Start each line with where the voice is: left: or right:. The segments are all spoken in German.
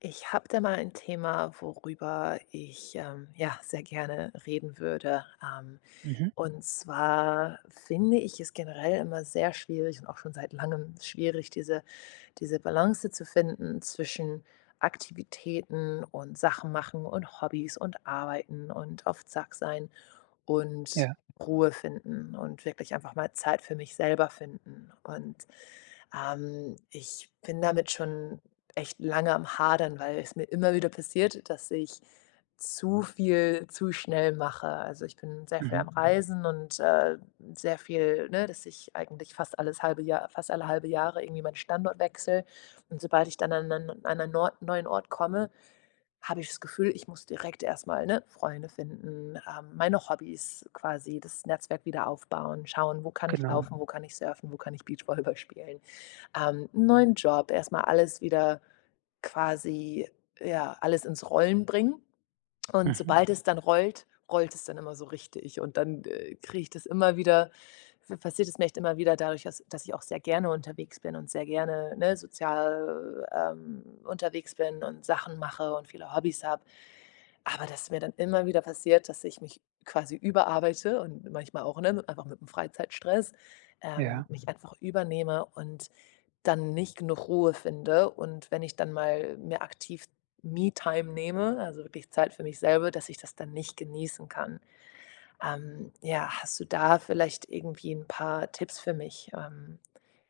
left: Ich habe da mal ein Thema, worüber ich ja sehr gerne reden würde. Ähm,
right: Mhm.
left: und zwar finde ich es generell immer sehr schwierig und auch schon seit langem schwierig, diese Balance zu finden zwischen Aktivitäten und Sachen machen und Hobbys und Arbeiten und auf Zack sein und
right: Ja.
left: Ruhe finden und wirklich einfach mal Zeit für mich selber finden. Und ich bin damit schon echt lange am Hadern, weil es mir immer wieder passiert, dass ich zu viel zu schnell mache. Also, ich bin sehr viel
right: Mhm.
left: am Reisen und sehr viel, ne, dass ich eigentlich fast alle halbe Jahre irgendwie meinen Standort wechsle. Und sobald ich dann an 'nen Nord neuen Ort komme, habe ich das Gefühl, ich muss direkt erstmal, ne, Freunde finden, meine Hobbys quasi, das Netzwerk wieder aufbauen, schauen, wo kann ich
right: Genau.
left: laufen, wo kann ich surfen, wo kann ich Beachvolleyball spielen, 'n neuen Job, erstmal alles wieder quasi, ja, alles ins Rollen bringen. Und
right: Mhm.
left: sobald es dann rollt, rollt es dann immer so richtig. Und dann kriege ich das immer wieder passiert es mir echt immer wieder, dadurch, dass ich auch sehr gerne unterwegs bin und sehr gerne, ne, sozial, unterwegs bin und Sachen mache und viele Hobbys habe, aber das ist mir dann immer wieder passiert, dass ich mich quasi überarbeite und manchmal auch, ne, einfach mit dem Freizeitstress
right: Ja.
left: mich einfach übernehme und dann nicht genug Ruhe finde. Und wenn ich dann mal mehr aktiv Me-Time nehme, also wirklich Zeit für mich selber, dass ich das dann nicht genießen kann. Ja, hast du da vielleicht irgendwie ein paar Tipps für mich,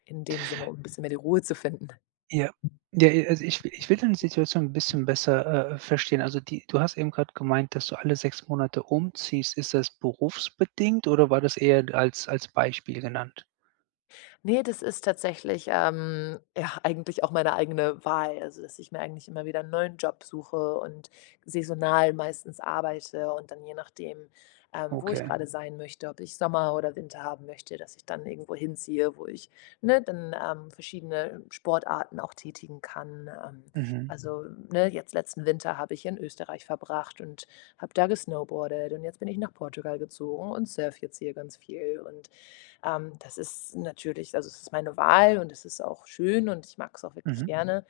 left: in dem Sinne, um ein bisschen mehr die Ruhe zu finden?
right: Ja. Ja, i also ich will deine Situation ein bisschen besser, verstehen. Also die du hast eben gerade gemeint, dass du alle 6 Monate umziehst. Ist das berufsbedingt oder war das eher als Beispiel genannt?
left: Ne, das ist tatsächlich, ja, eigentlich auch meine eigene Wahl. Also, dass ich mir eigentlich immer wieder 'n neuen Job suche und saisonal meistens arbeite und dann je nachdem, wo ich
right: Okay.
left: gerade sein möchte, ob ich Sommer oder Winter haben möchte, dass ich dann irgendwo hinziehe, wo ich, ne, dann verschiedene Sportarten auch tätigen kann.
right: Mhm.
left: Also, ne, jetzt letzten Winter habe ich in Österreich verbracht und habe da gesnowboardet, und jetzt bin ich nach Portugal gezogen und surf jetzt hier ganz viel und das ist natürlich, also, es ist meine Wahl und es ist auch schön und ich mag es auch wirklich
right: Mhm.
left: gerne.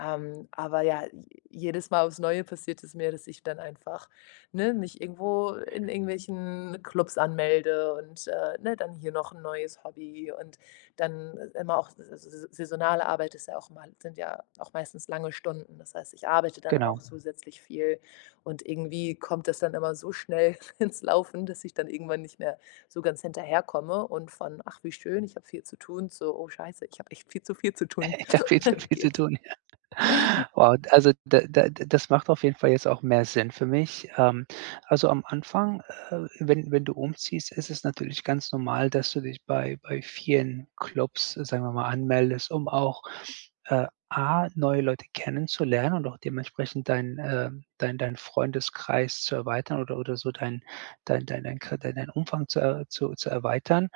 left: Aber ja, j jedes Mal aufs Neue passiert es mir, dass ich dann einfach, ne, mich irgendwo in irgendwelchen Clubs anmelde und ne, dann hier noch ein neues Hobby, und dann immer auch s s saisonale Arbeit ist ja auch mal sind ja auch meistens lange Stunden. Das heißt, ich arbeite dann
right: Genau.
left: auch zusätzlich viel, und irgendwie kommt das dann immer so schnell ins Laufen, dass ich dann irgendwann nicht mehr so ganz hinterherkomme und von: „Ach, wie schön, ich habe viel zu tun“ zu: „Oh, scheiße, ich habe echt viel zu tun“
right: Da viel zu
left: geht.
right: tun. Wow, also da da das macht auf jeden Fall jetzt auch mehr Sinn für mich. Also am Anfang, wenn du umziehst, ist es natürlich ganz normal, dass du dich bei vielen Clubs, sagen wir mal, anmeldest, um auch, A, neue Leute kennenzulernen und auch dementsprechend deinen, deinen Freundeskreis zu erweitern oder so dein dein dein dein Kre dein deinen Umfang zu erweitern.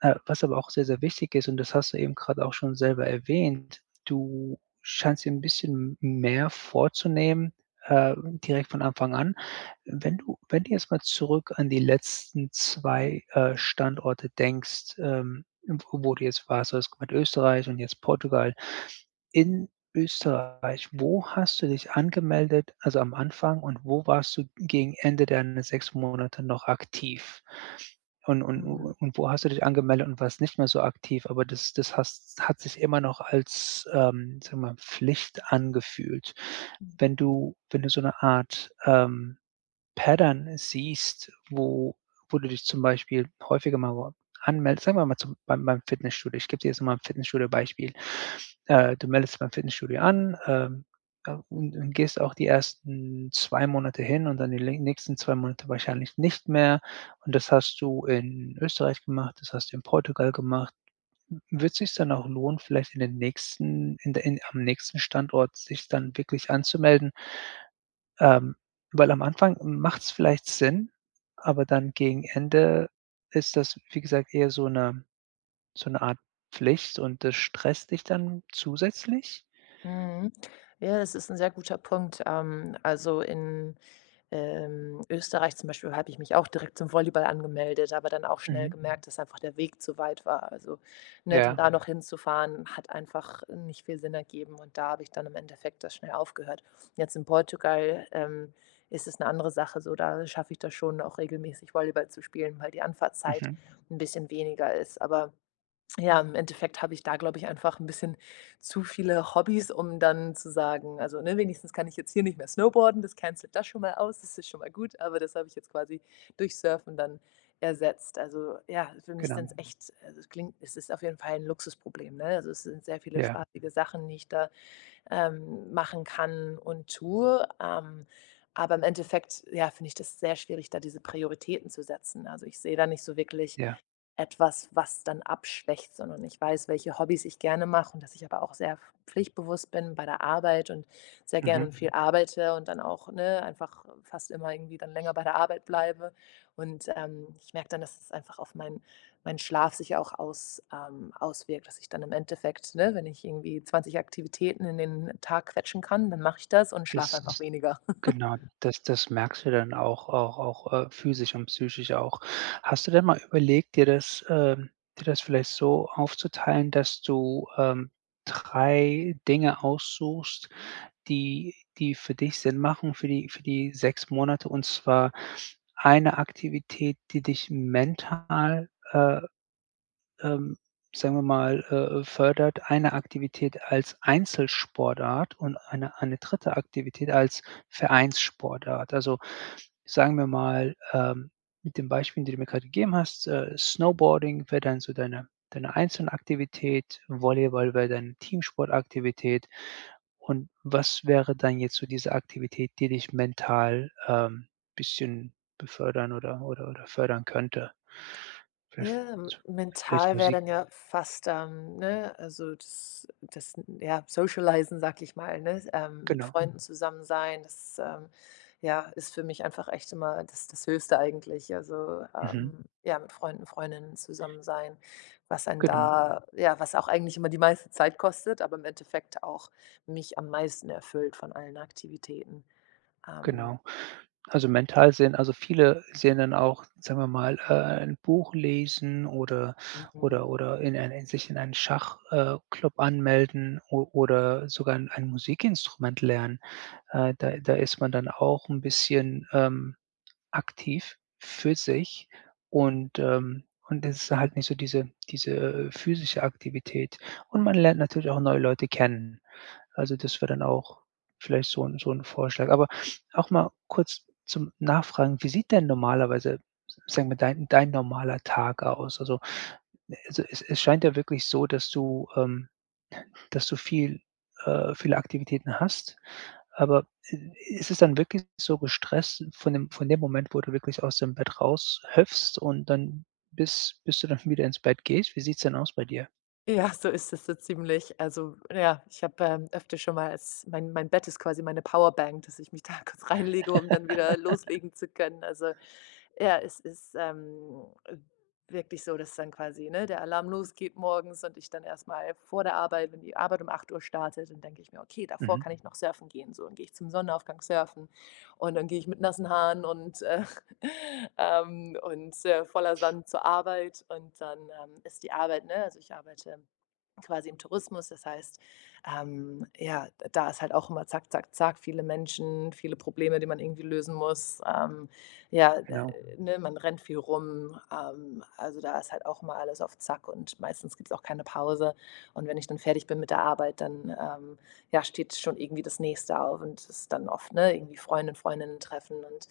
right: Was aber auch sehr, sehr wichtig ist, und das hast du eben gerade auch schon selber erwähnt, du scheinst dir 'n bisschen m mehr vorzunehmen, äh, direkt von Anfang an. Wenn du jetzt mal zurück an die letzten 2 Standorte denkst, wo du jetzt warst, du hast gemeint Österreich und jetzt Portugal. In Österreich, wo hast du dich angemeldet, also am Anfang und wo warst du gegen Ende deiner 6 Monate noch aktiv?
left: Mhm.
right: Und wo hast du dich angemeldet und warst nicht mehr so aktiv, aber das das hast hat sich immer noch als, sagen wir mal, Pflicht angefühlt. Wenn du so eine Art, ähm, Pattern siehst, wo du dich zum Beispiel häufiger mal wo anmeldest. Sagen wir mal zum beim Fitnessstudio. Ich gebe dir jetzt mal ein Fitnessstudio-Beispiel. Du meldest beim Fitnessstudio an, ja, und gehst auch die ersten 2 Monate hin und dann die lä nächsten 2 Monate wahrscheinlich nicht mehr. Und das hast du in Österreich gemacht, das hast du in Portugal gemacht. Wird es sich dann auch lohnen, vielleicht in den nächsten in der in am nächsten Standort sich dann wirklich anzumelden, ähm, weil am Anfang macht's vielleicht Sinn, aber dann gegen Ende ist das, wie gesagt, eher so 'ne Art Pflicht und das stresst dich dann zusätzlich?
left: Mhm. Ja, das ist ein sehr guter Punkt. Also, in Österreich zum Beispiel habe ich mich auch direkt zum Volleyball angemeldet, aber dann auch schnell
right: Mhm.
left: gemerkt, dass einfach der Weg zu weit war. Also, ne, dann
right: Ja.
left: da noch hinzufahren, hat einfach nicht viel Sinn ergeben, und da habe ich dann im Endeffekt das schnell aufgehört. Jetzt in Portugal ist es eine andere Sache so, da schaffe ich das schon, auch regelmäßig Volleyball zu spielen, weil die Anfahrtzeit
right: Mhm.
left: ein bisschen weniger ist. Aber ja, im Endeffekt habe ich da, glaube ich, einfach ein bisschen zu viele Hobbys, um dann zu sagen, also, ne, wenigstens kann ich jetzt hier nicht mehr snowboarden, das cancelt das schon mal aus, das ist schon mal gut, aber das habe ich jetzt quasi durch Surfen dann ersetzt. Also, ja, für mich sind's
right: Genau.
left: echt, also, es klingt, es ist auf jeden Fall ein Luxusproblem, ne? Also, es sind sehr viele
right: Ja,
left: spaßige Sachen, die ich da machen kann und tue. Aber im Endeffekt, ja, finde ich das sehr schwierig, da diese Prioritäten zu setzen. Also, ich sehe da nicht so wirklich
right: ja.
left: etwas, was dann abschwächt, sondern ich weiß, welche Hobbys ich gerne mache und dass ich aber auch sehr pflichtbewusst bin bei der Arbeit und sehr gern
right: Mhm.
left: und viel arbeite und dann auch, ne, einfach fast immer irgendwie dann länger bei der Arbeit bleibe. Und ich merke dann, dass es einfach auf meinen Schlaf sich auch auswirkt, dass ich dann im Endeffekt, ne, wenn ich irgendwie 20 Aktivitäten in den Tag quetschen kann, dann mache ich das und schlafe einfach
right: Das
left: weniger.
right: genau, das merkst du dann auch physisch und psychisch auch. Hast du denn mal überlegt, dir das vielleicht so aufzuteilen, dass du, 3 Dinge aussuchst, die für dich Sinn machen für die 6 Monate, und zwar eine Aktivität, die dich mental, ähm, sagen wir mal, fördert, eine Aktivität als Einzelsportart und eine dritte Aktivität als Vereinssportart. Also, sagen wir mal, mit dem Beispiel, den du mir gerade gegeben hast, Snowboarding wäre dann so deine Einzelaktivität, Volleyball wäre deine Teamsportaktivität. Und was wäre dann jetzt so diese Aktivität, die dich mental, bisschen befördern oder fördern könnte? Vielleicht
left: Ja, m mental wäre
right: Musik?
left: dann ja fast, ne, also das ja, Socialisen, sag ich mal, ne, mit
right: Genau.
left: Freunden zusammen sein, das, ja, ist für mich einfach echt immer das Höchste eigentlich. Also,
right: Mhm.
left: ja, mit Freunden, Freundinnen zusammen sein, was einen
right: Genau,
left: da, ja, was auch eigentlich immer die meiste Zeit kostet, aber im Endeffekt auch mich am meisten erfüllt von allen Aktivitäten. Ähm,
right: genau. Also, mental sehen also, viele sehen dann auch, sagen wir mal, ein Buch lesen
left: mhm.
right: oder in einen Schach Club anmelden, o oder sogar 'n ein Musikinstrument lernen. Da ist man dann auch ein bisschen, aktiv für sich und es ist halt nicht so diese physische Aktivität. Und man lernt natürlich auch neue Leute kennen. Also, das wäre dann auch vielleicht so ein so 'n Vorschlag. Aber auch mal kurz zum Nachfragen, wie sieht denn normalerweise, sagen wir, dein normaler Tag aus? Also, ne, also, es scheint ja wirklich so, dass du viel, viele Aktivitäten hast, aber i ist es dann wirklich so gestresst von dem Moment, wo du wirklich aus dem Bett raushüpfst und dann bis du dann wieder ins Bett gehst? Wie sieht's denn aus bei dir?
left: Ja, so ist es so ziemlich. Also, ja, ich habe, öfter schon mal, als mein Bett ist quasi meine Powerbank, dass ich mich da kurz reinlege, um dann wieder loslegen zu können. Also, ja, es ist, wirklich so, dass dann quasi, ne, der Alarm losgeht morgens und ich dann erstmal vor der Arbeit wenn die Arbeit um 8 Uhr startet, dann denke ich mir: „Okay, davor
right: Mhm,
left: kann ich noch surfen gehen“, so. Dann gehe ich zum Sonnenaufgang surfen, und dann gehe ich mit nassen Haaren und und voller Sand zur Arbeit, und dann ist die Arbeit, ne, also ich arbeite quasi im Tourismus. Das heißt ja, da ist halt auch immer zack, zack, zack, viele Menschen, viele Probleme, die man irgendwie lösen muss. Ja,
right: genau.
left: ne, man rennt viel rum. Also da ist halt auch immer alles auf Zack und meistens gibt es auch keine Pause. Und wenn ich dann fertig bin mit der Arbeit, dann ja, steht schon irgendwie das Nächste auf, und es ist dann oft, ne, irgendwie Freundin, Freundinnen treffen und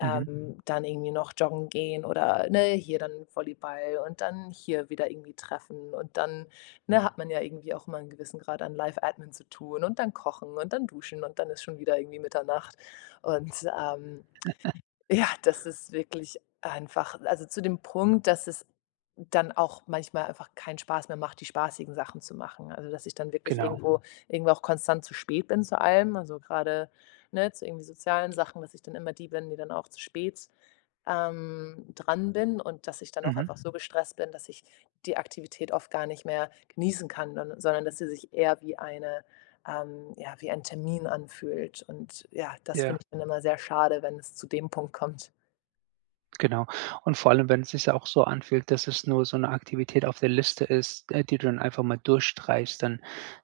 right: Mhm,
left: dann irgendwie noch joggen gehen oder, ne, hier dann Volleyball und dann hier wieder irgendwie treffen, und dann, ne, hat man ja irgendwie auch immer einen gewissen Grad an Live-Admin zu tun, und dann kochen und dann duschen, und dann ist schon wieder irgendwie Mitternacht, und ähm, ja, das ist wirklich einfach, also, zu dem Punkt, dass es dann auch manchmal einfach keinen Spaß mehr macht, die spaßigen Sachen zu machen. Also, dass ich dann wirklich
right: genau.
left: irgendwo auch konstant zu spät bin zu allem. Also, gerade, ne, zu irgendwie sozialen Sachen, dass ich dann immer die bin, die dann auch zu spät dran bin, und dass ich dann auch
right: Mhm,
left: einfach so gestresst bin, dass ich die Aktivität oft gar nicht mehr genießen kann, sondern dass sie sich eher wie ein Termin anfühlt. Und ja, das finde
right: ja.
left: ich dann immer sehr schade, wenn es zu dem Punkt kommt.
right: Genau. Und vor allem, wenn es sich ja auch so anfühlt, dass es nur so eine Aktivität auf der Liste ist, die du dann einfach mal durchstreichst, dann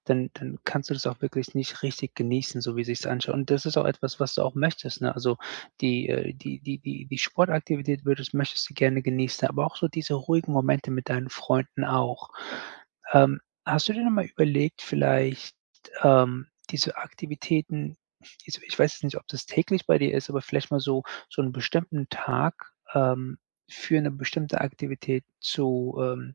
right: kannst du das auch wirklich nicht richtig genießen, so wie sich's anschaut. Und das ist auch etwas, was du auch möchtest, ne? Also, die die Sportaktivität würdest möchtest du gerne genießen, aber auch so diese ruhigen Momente mit deinen Freunden auch. Hast du dir noch mal überlegt, vielleicht, diese Aktivitäten, ich weiß jetzt nicht, ob das täglich bei dir ist, aber vielleicht mal so so einen bestimmten Tag, ähm, für eine bestimmte Aktivität ähm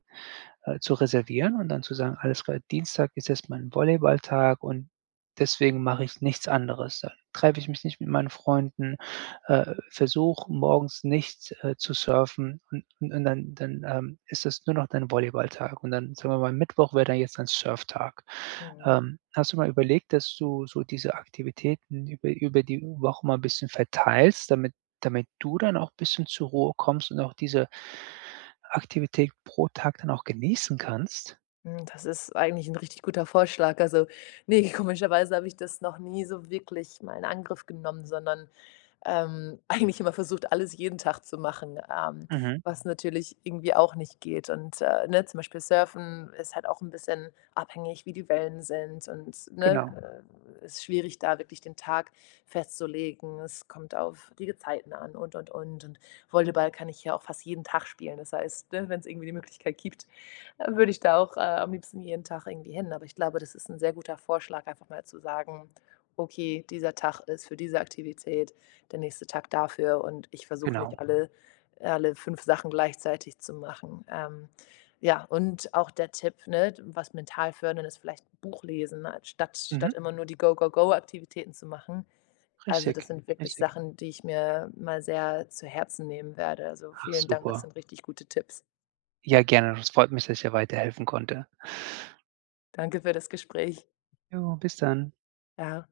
right: äh, zu reservieren und dann zu sagen: „Alles klar, Dienstag ist jetzt mein Volleyballtag und deswegen mache ich nichts anderes.“ Dann treffe ich mich nicht mit meinen Freunden, versuche morgens nicht, zu surfen und dann ist das nur noch dein Volleyballtag und dann, sagen wir mal, Mittwoch wäre dann jetzt dein Surftag.
left: Mhm.
right: Hast du mal überlegt, dass du so diese Aktivitäten über die Woche mal ein bisschen verteilst, damit du dann auch ein bisschen zur Ruhe kommst und auch diese Aktivität pro Tag dann auch genießen kannst?
left: Das ist eigentlich ein richtig guter Vorschlag. Also, nee, komischerweise habe ich das noch nie so wirklich mal in Angriff genommen, sondern eigentlich immer versucht, alles jeden Tag zu machen,
right: Mhm,
left: was natürlich irgendwie auch nicht geht. Und ne, zum Beispiel Surfen ist halt auch ein bisschen abhängig, wie die Wellen sind und,
right: genau,
left: ne, ist schwierig, da wirklich den Tag festzulegen. Es kommt auf die Gezeiten an und und. Und Volleyball kann ich ja auch fast jeden Tag spielen. Das heißt, ne, wenn es irgendwie die Möglichkeit gibt, würde ich da auch am liebsten jeden Tag irgendwie hin. Aber ich glaube, das ist ein sehr guter Vorschlag, einfach mal zu sagen, okay, dieser Tag ist für diese Aktivität, der nächste Tag dafür, und ich versuche nicht
right: genau.
left: alle 5 Sachen gleichzeitig zu machen. Ja, und auch der Tipp, ne, was mental fördern ist, vielleicht ein Buch lesen, ne, statt
right: Mhm,
left: statt immer nur die Go-Go-Go-Aktivitäten zu machen. Also, das
right: richtig,
left: sind wirklich
right: richtig.
left: Sachen, die ich mir mal sehr zu Herzen nehmen werde. Also,
right: Ach
left: vielen Dank, das
right: super.
left: sind richtig gute Tipps.
right: Ja, gerne. Es freut mich, dass ich dir weiterhelfen konnte.
left: Danke für das Gespräch.
right: Jo, bis dann.
left: Ja.